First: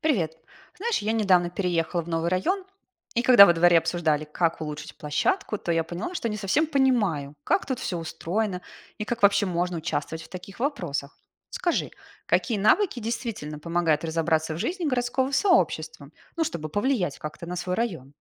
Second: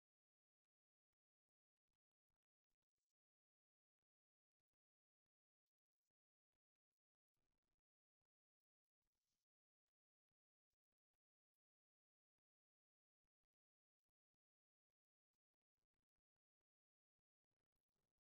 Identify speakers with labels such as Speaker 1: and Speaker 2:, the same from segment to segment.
Speaker 1: Привет. Знаешь, я недавно переехала в новый район, и когда во дворе обсуждали, как улучшить площадку, то я поняла, что не совсем понимаю, как тут все устроено и как вообще можно участвовать в таких вопросах. Скажи, какие навыки действительно помогают разобраться в жизни городского сообщества, ну, чтобы повлиять как-то на свой район?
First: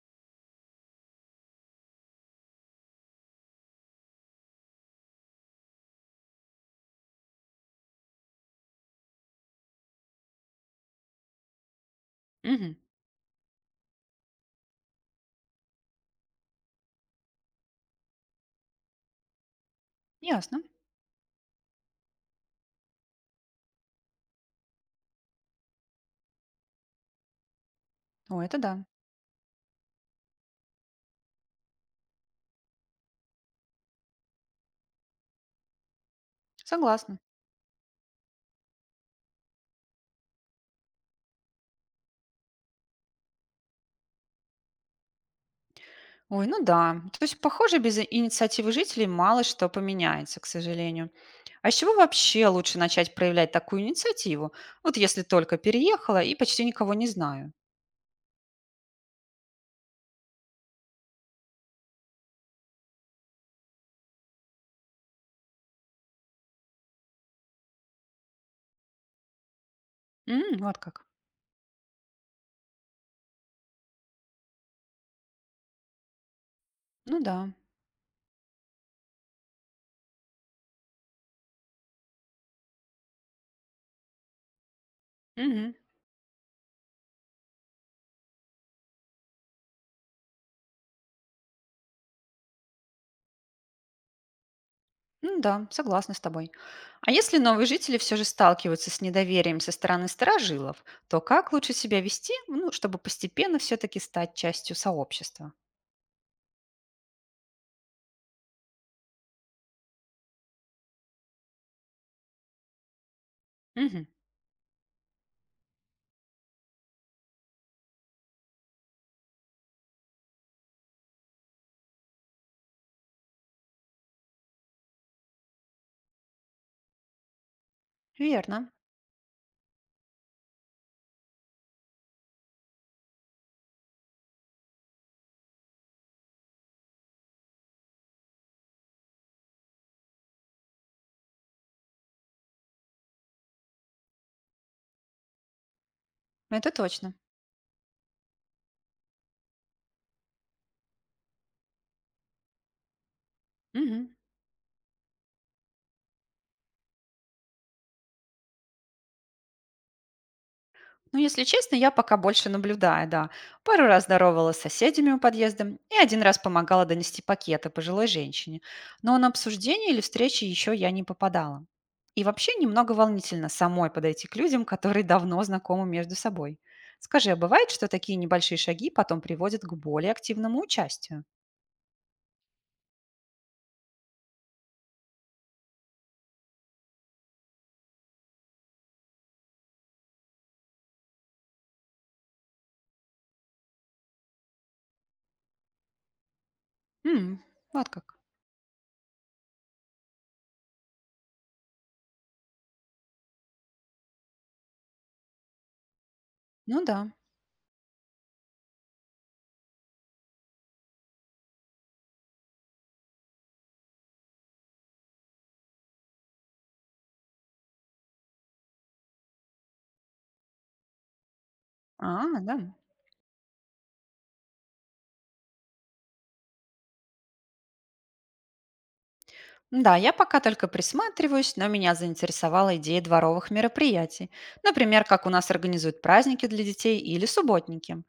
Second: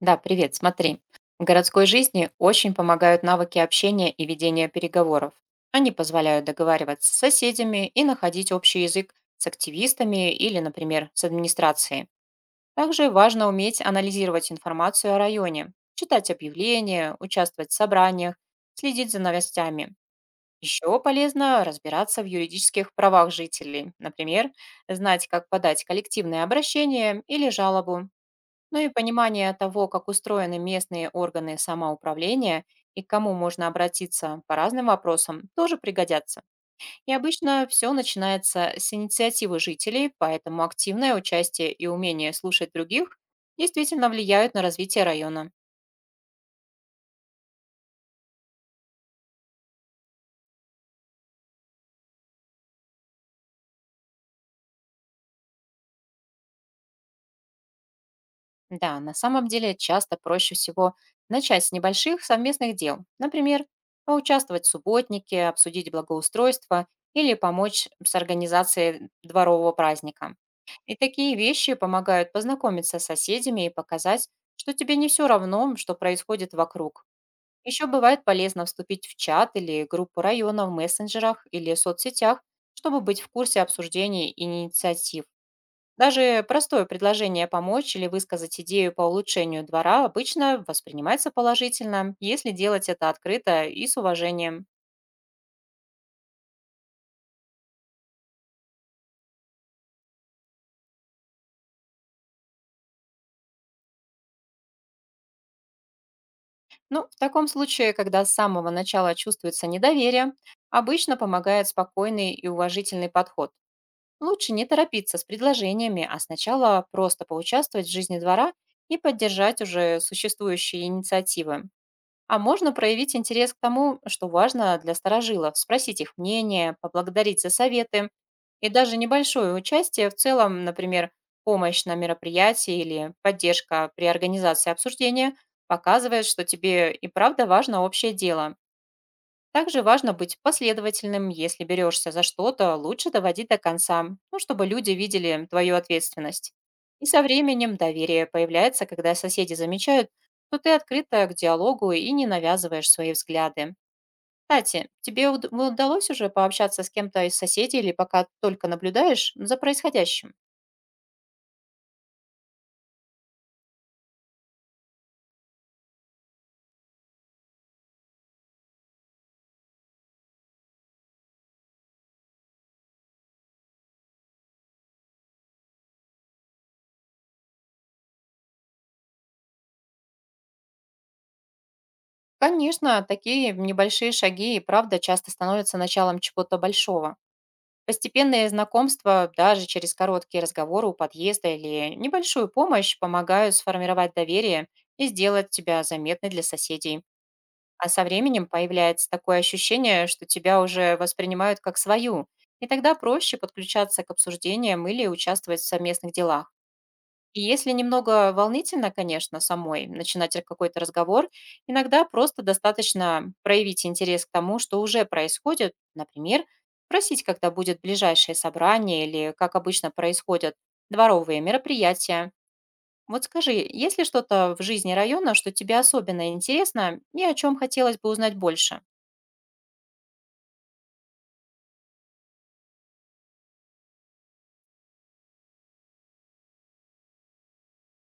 Speaker 2: Да, привет, смотри. В городской жизни очень помогают навыки общения и ведения переговоров. Они позволяют договариваться с соседями и находить общий язык с активистами или, например, с администрацией.
Speaker 1: Угу,
Speaker 2: Также важно уметь анализировать информацию о районе, читать объявления, участвовать в собраниях, следить за новостями.
Speaker 1: ясно.
Speaker 2: Еще полезно разбираться в юридических правах жителей, например, знать, как подать коллективное обращение или жалобу,
Speaker 1: О, это
Speaker 2: ну
Speaker 1: да.
Speaker 2: и понимание того, как устроены местные органы самоуправления и к кому можно обратиться по разным вопросам, тоже пригодятся. И
Speaker 1: Согласна.
Speaker 2: обычно все начинается с инициативы жителей, поэтому активное участие и умение слушать других действительно влияют на развитие района.
Speaker 1: Ой, ну да. То есть, похоже, без инициативы жителей мало что поменяется, к сожалению. А с чего вообще лучше начать проявлять такую инициативу? Вот если только переехала и почти никого не знаю.
Speaker 2: Да, на самом деле часто проще всего начать с небольших совместных дел. Например, поучаствовать в субботнике, обсудить благоустройство или помочь с организацией дворового праздника.
Speaker 1: М, вот
Speaker 2: И
Speaker 1: как.
Speaker 2: такие вещи помогают познакомиться с соседями и показать, что тебе не все равно, что происходит вокруг.
Speaker 1: Ну да.
Speaker 2: Еще бывает полезно вступить в чат или группу района в мессенджерах или соцсетях, чтобы быть в курсе обсуждений и инициатив.
Speaker 1: Мгм.
Speaker 2: Даже простое предложение помочь или высказать идею по улучшению двора обычно воспринимается положительно, если делать это открыто и с уважением.
Speaker 1: Ну да, согласна с тобой. А если новые жители все же сталкиваются с недоверием со стороны старожилов, то как лучше себя вести, ну, чтобы постепенно все-таки стать частью сообщества?
Speaker 2: Ну, в таком случае, когда с самого начала чувствуется недоверие, обычно помогает спокойный и уважительный подход.
Speaker 1: Мгм.
Speaker 2: Лучше не торопиться с предложениями, а сначала просто поучаствовать в жизни двора и поддержать уже существующие инициативы. А можно проявить интерес к тому, что важно для старожилов, спросить их мнение, поблагодарить за советы.
Speaker 1: Верно,
Speaker 2: И даже небольшое участие в целом, например, помощь на мероприятии или поддержка при организации обсуждения, показывает, что тебе и правда важно общее дело. Также важно быть последовательным, если берешься за что-то, лучше доводить до конца, ну, чтобы люди видели твою ответственность.
Speaker 1: это
Speaker 2: И
Speaker 1: точно.
Speaker 2: со временем доверие появляется, когда соседи замечают, что ты открыта к диалогу и не навязываешь свои взгляды.
Speaker 1: Мгм.
Speaker 2: Кстати, тебе удалось уже пообщаться с кем-то из соседей или пока только наблюдаешь за происходящим?
Speaker 1: Ну, если честно, я пока больше наблюдаю, да. Пару раз здоровалась с соседями у подъезда и один раз помогала донести пакеты пожилой женщине. Но на обсуждение или встречи еще я не попадала. И вообще немного волнительно самой подойти к людям, которые давно знакомы между собой. Скажи, а бывает, что такие небольшие шаги потом приводят к более активному участию?
Speaker 2: Конечно, такие небольшие шаги и правда часто становятся началом чего-то большого. Постепенные знакомства, даже через короткие разговоры у подъезда или небольшую помощь, помогают сформировать доверие и сделать тебя заметной для соседей.
Speaker 1: М,
Speaker 2: А
Speaker 1: вот
Speaker 2: со
Speaker 1: как.
Speaker 2: временем появляется такое ощущение, что тебя уже воспринимают как свою, и тогда проще подключаться к обсуждениям или участвовать в совместных делах.
Speaker 1: Ну да.
Speaker 2: И если немного волнительно, конечно, самой начинать какой-то разговор, иногда просто достаточно проявить интерес к тому, что уже происходит. Например, спросить, когда будет ближайшее собрание или как обычно происходят дворовые
Speaker 1: А,
Speaker 2: мероприятия.
Speaker 1: да.
Speaker 2: Вот скажи, есть ли что-то в жизни района, что тебе особенно интересно и о чем хотелось бы узнать больше?
Speaker 1: Да, я пока только присматриваюсь, но меня заинтересовала идея дворовых мероприятий. Например, как у нас организуют праздники для детей или субботники.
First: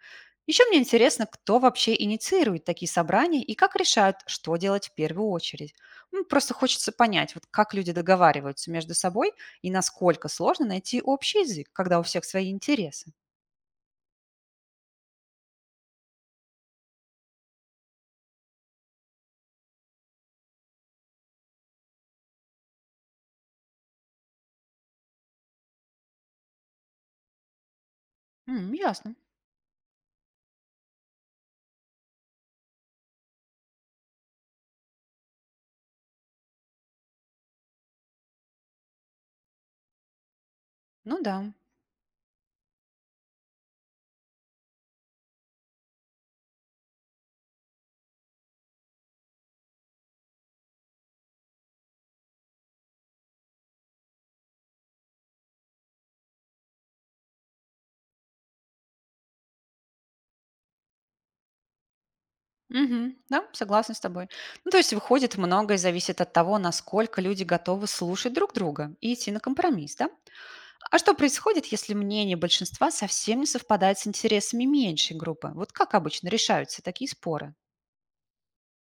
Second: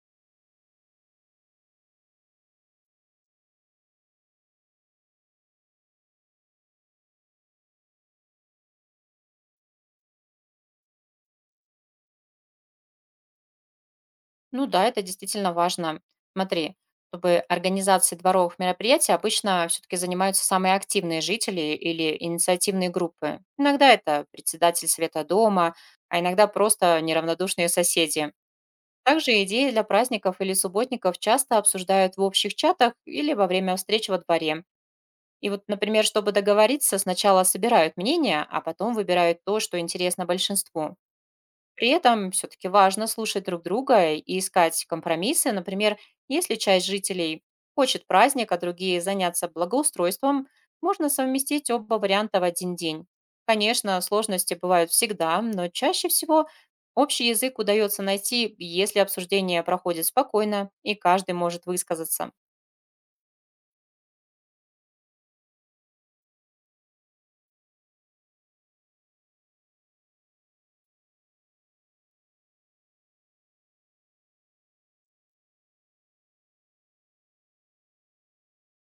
Speaker 1: Еще мне интересно, кто вообще инициирует такие собрания и как решают, что делать в первую очередь. Ну, просто хочется понять, вот как люди договариваются между собой и насколько сложно найти общий язык, когда у всех свои интересы.
Speaker 2: Ну да, это действительно важно. Смотри, чтобы организации дворовых мероприятий обычно все-таки занимаются самые активные жители или инициативные группы. Иногда это председатель совета дома, а иногда просто неравнодушные соседи.
Speaker 1: М, ясно.
Speaker 2: Также идеи для праздников или субботников часто обсуждают в общих чатах или во время встреч во дворе. И вот, например, чтобы договориться, сначала собирают мнения, а потом выбирают то, что интересно большинству.
Speaker 1: Ну да.
Speaker 2: При этом все-таки важно слушать друг друга и искать компромиссы. Например, если часть жителей хочет праздник, а другие заняться благоустройством, можно совместить оба варианта в один день. Конечно, сложности бывают всегда, но чаще всего общий язык удается найти, если обсуждение проходит спокойно и каждый может высказаться.
Speaker 1: Мгм. Да, согласна с тобой. Ну, то есть, выходит, многое зависит от того, насколько люди готовы слушать друг друга и идти на компромисс, да? А что происходит, если мнение большинства совсем не совпадает с интересами меньшей группы? Вот как обычно решаются такие споры?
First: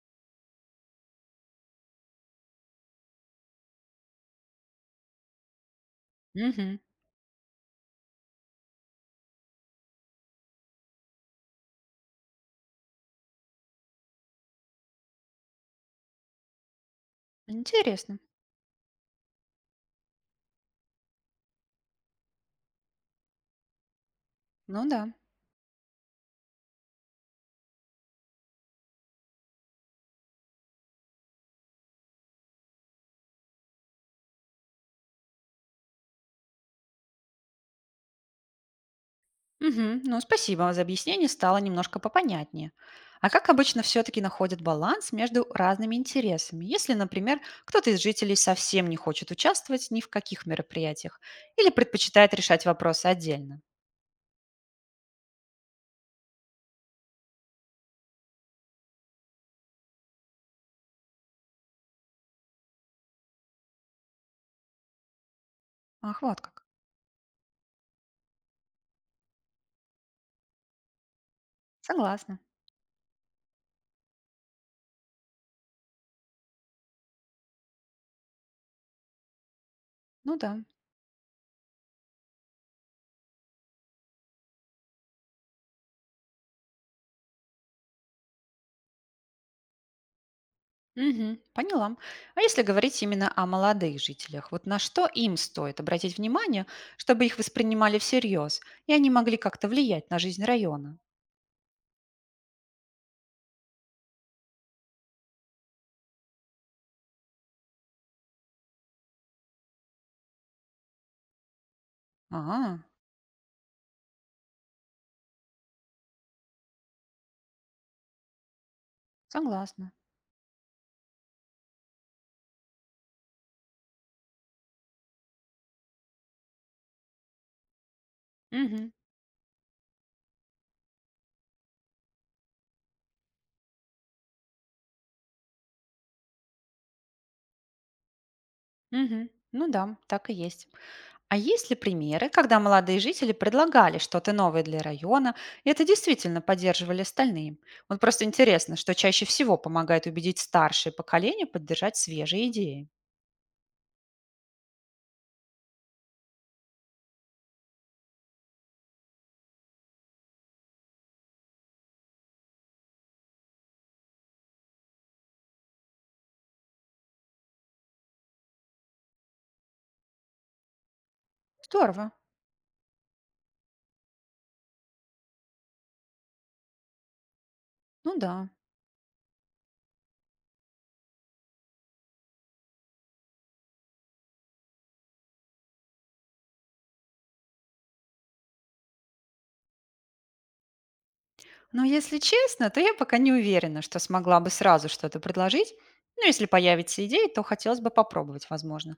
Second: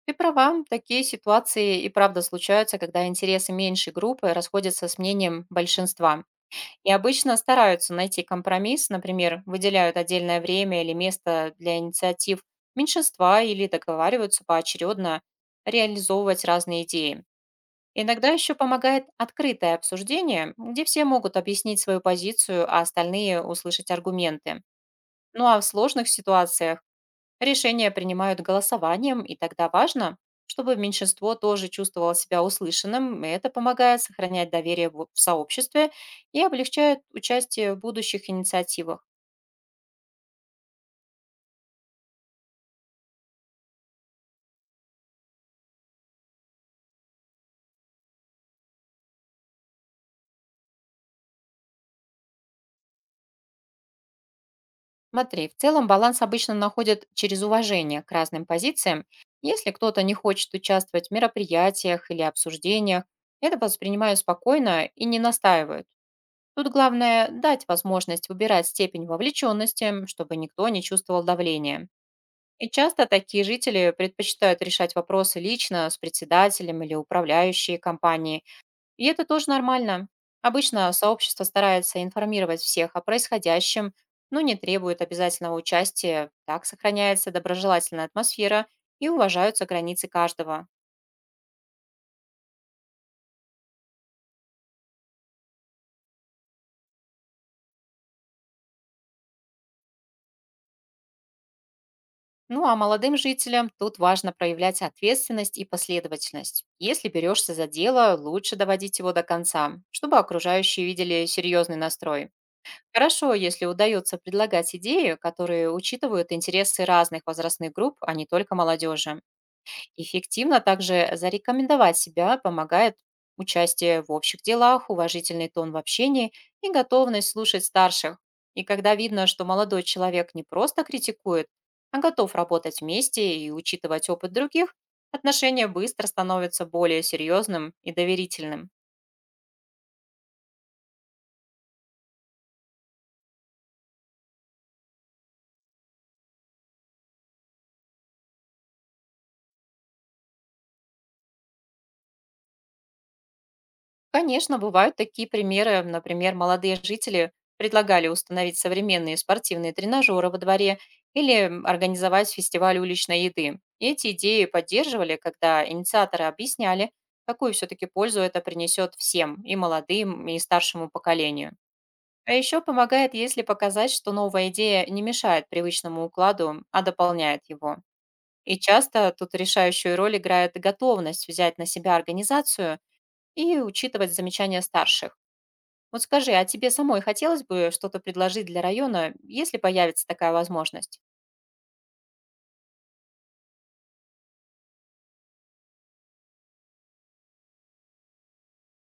Speaker 2: Ты права, такие ситуации и правда случаются, когда интересы меньшей группы расходятся с мнением большинства.
Speaker 1: Мгм.
Speaker 2: И обычно стараются найти компромисс, например, выделяют отдельное время или место для инициатив меньшинства или договариваются поочередно реализовывать разные идеи.
Speaker 1: Интересно.
Speaker 2: Иногда еще помогает открытое обсуждение, где все могут объяснить свою позицию, а остальные услышать аргументы.
Speaker 1: Ну да.
Speaker 2: Ну а в сложных ситуациях решения принимают голосованием, и тогда важно, чтобы меньшинство тоже чувствовало себя услышанным, и это помогает сохранять доверие в сообществе и облегчает участие в будущих инициативах.
Speaker 1: Мгм. Ну, спасибо за объяснение, стало немножко попонятнее. А как обычно все-таки находят баланс между разными интересами? Если, например, кто-то из жителей совсем не хочет участвовать ни в каких мероприятиях или предпочитает решать вопросы отдельно.
Speaker 2: Смотри, в целом баланс обычно находят через уважение к разным позициям. Если кто-то не хочет участвовать в мероприятиях или обсуждениях, это воспринимают спокойно и не настаивают.
Speaker 1: Ах, вот как.
Speaker 2: Тут главное дать возможность выбирать степень вовлеченности, чтобы никто не чувствовал давления.
Speaker 1: Согласна.
Speaker 2: И часто такие жители предпочитают решать вопросы лично с председателем или управляющей компанией. И это тоже нормально.
Speaker 1: Ну да.
Speaker 2: Обычно сообщество старается информировать всех о происходящем, но не требует обязательного участия. Так сохраняется доброжелательная атмосфера и уважаются границы каждого.
Speaker 1: Мгм. Поняла. А если говорить именно о молодых жителях, вот на что им стоит обратить внимание, чтобы их воспринимали всерьез, и они могли как-то влиять на жизнь района?
Speaker 2: Ну а молодым жителям тут важно проявлять ответственность и последовательность. Если берешься за дело, лучше доводить его до конца, чтобы окружающие видели серьезный настрой.
Speaker 1: Ага,
Speaker 2: Хорошо, если удается предлагать идеи, которые учитывают интересы разных возрастных групп, а не только молодежи.
Speaker 1: согласна.
Speaker 2: Эффективно также зарекомендовать себя помогает участие в общих делах, уважительный тон в общении и готовность слушать старших. И
Speaker 1: Мгм.
Speaker 2: когда видно, что молодой человек не просто критикует, а готов работать вместе и учитывать опыт других, отношения быстро становятся более серьезным и доверительным.
Speaker 1: Мгм. Ну да, так и есть. А есть ли примеры, когда молодые жители предлагали что-то новое для района, и это действительно поддерживали остальные? Вот просто интересно, что чаще всего помогает убедить старшее поколение поддержать свежие идеи.
Speaker 2: Конечно, бывают такие примеры. Например, молодые жители предлагали установить современные спортивные тренажеры во дворе или организовать фестиваль уличной еды. И эти идеи поддерживали, когда инициаторы объясняли, какую все-таки пользу это принесет всем, и молодым, и старшему поколению.
Speaker 1: Здорово.
Speaker 2: А еще помогает, если показать, что новая идея не мешает привычному укладу, а дополняет его.
Speaker 1: Ну да.
Speaker 2: И часто тут решающую роль играет готовность взять на себя организацию и учитывать замечания старших. Вот скажи, а тебе самой хотелось бы что-то предложить для района, если появится такая возможность?
Speaker 1: Но если честно, то я пока не уверена, что смогла бы сразу что-то предложить. Ну, если появится идея, то хотелось бы попробовать, возможно.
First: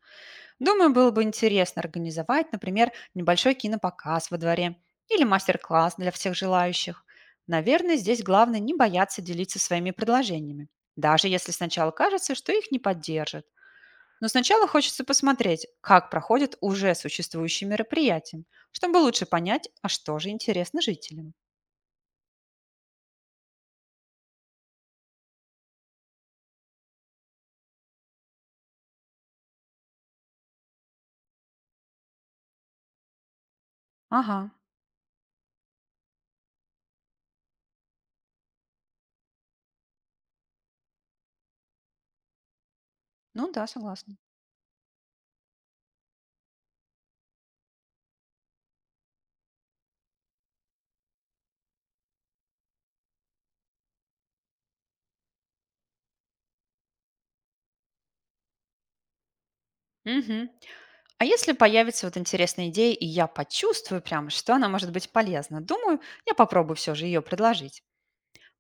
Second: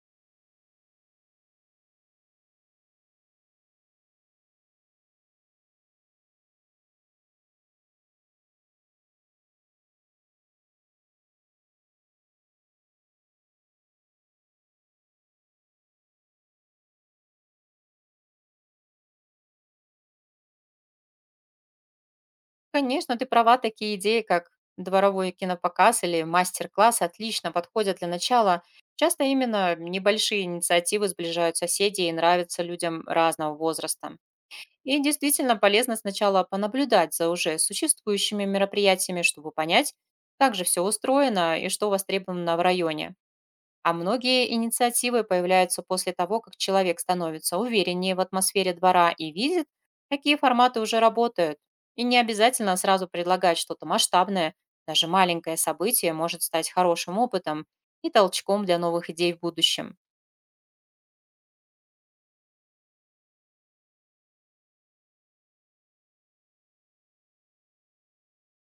Speaker 1: Думаю, было бы интересно организовать, например, небольшой кинопоказ во дворе или мастер-класс для всех желающих. Наверное, здесь главное не бояться делиться своими предложениями, даже если сначала кажется, что их не поддержат. Но сначала хочется посмотреть, как проходят уже существующие мероприятия, чтобы лучше понять, а что же интересно жителям.
Speaker 2: Конечно, ты права, такие идеи, как дворовой кинопоказ или мастер-класс, отлично подходят для начала. Часто именно небольшие инициативы сближают соседей и нравятся людям разного возраста.
Speaker 1: Ага,
Speaker 2: И действительно полезно сначала понаблюдать за уже существующими мероприятиями, чтобы понять, как же все устроено и что востребовано в районе.
Speaker 1: ну да,
Speaker 2: А
Speaker 1: согласна.
Speaker 2: многие инициативы появляются после того, как человек становится увереннее в атмосфере двора и видит, какие форматы уже работают. И не обязательно сразу предлагать что-то масштабное, даже маленькое событие может стать хорошим опытом и толчком для новых идей в будущем.
Speaker 1: Мгм. А если появится вот интересная идея, и я почувствую прям, что она может быть полезна, думаю, я попробую все же ее предложить.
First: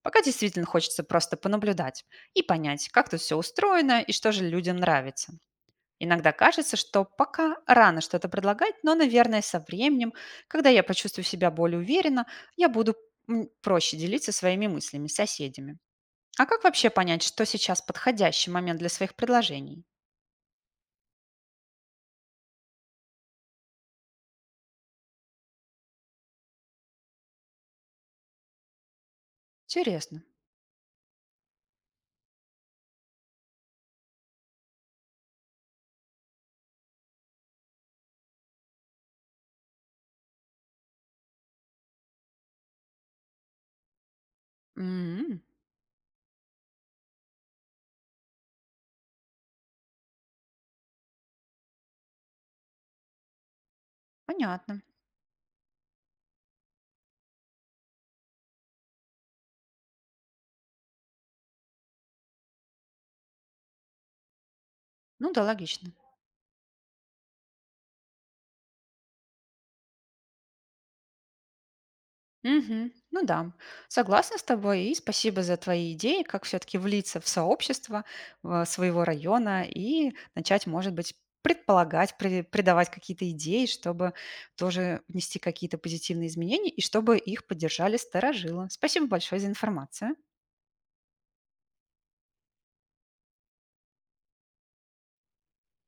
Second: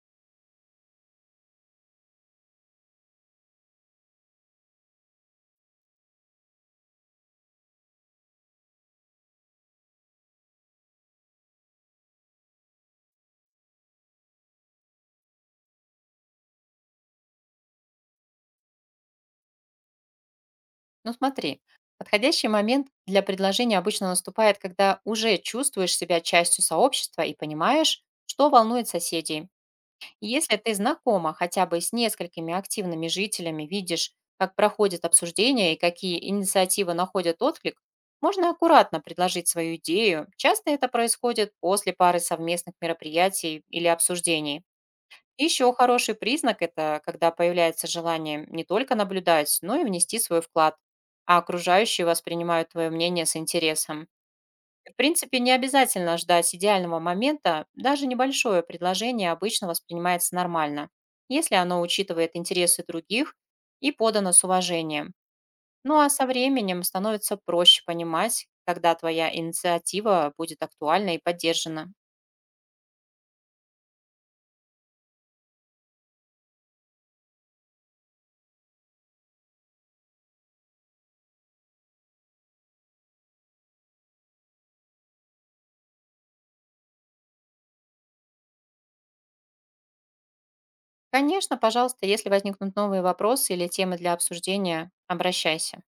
Speaker 1: Пока действительно хочется просто понаблюдать и понять, как тут все устроено и что же людям нравится. Иногда кажется, что пока рано что-то предлагать, но, наверное, со временем, когда я почувствую себя более уверенно, я буду проще делиться своими мыслями с соседями. А как вообще понять, что сейчас подходящий момент для своих предложений?
Speaker 2: Ну смотри, подходящий момент для предложения обычно наступает, когда уже чувствуешь себя частью сообщества и понимаешь, что волнует соседей.
Speaker 1: Интересно.
Speaker 2: Если ты знакома хотя бы с несколькими активными жителями, видишь, как проходят обсуждения и какие инициативы находят отклик, можно аккуратно предложить свою идею. Часто это происходит после пары совместных мероприятий или обсуждений.
Speaker 1: М.
Speaker 2: Еще хороший признак – это когда появляется желание не только наблюдать, но и внести свой вклад, а окружающие воспринимают твое мнение с интересом.
Speaker 1: Понятно.
Speaker 2: В принципе, не обязательно ждать идеального момента, даже небольшое предложение обычно воспринимается нормально, если оно учитывает интересы других и подано с уважением.
Speaker 1: Ну да, логично.
Speaker 2: Ну а со временем становится проще понимать, когда твоя инициатива будет актуальна и поддержана.
Speaker 1: Мгм. Ну да, согласна с тобой и спасибо за твои идеи, как все-таки влиться в сообщество своего района и начать, может быть, предполагать, придавать какие-то идеи, чтобы тоже внести какие-то позитивные изменения и чтобы их поддержали старожилы. Спасибо большое за информацию.
Speaker 2: Конечно, пожалуйста, если возникнут новые вопросы или темы для обсуждения, обращайся.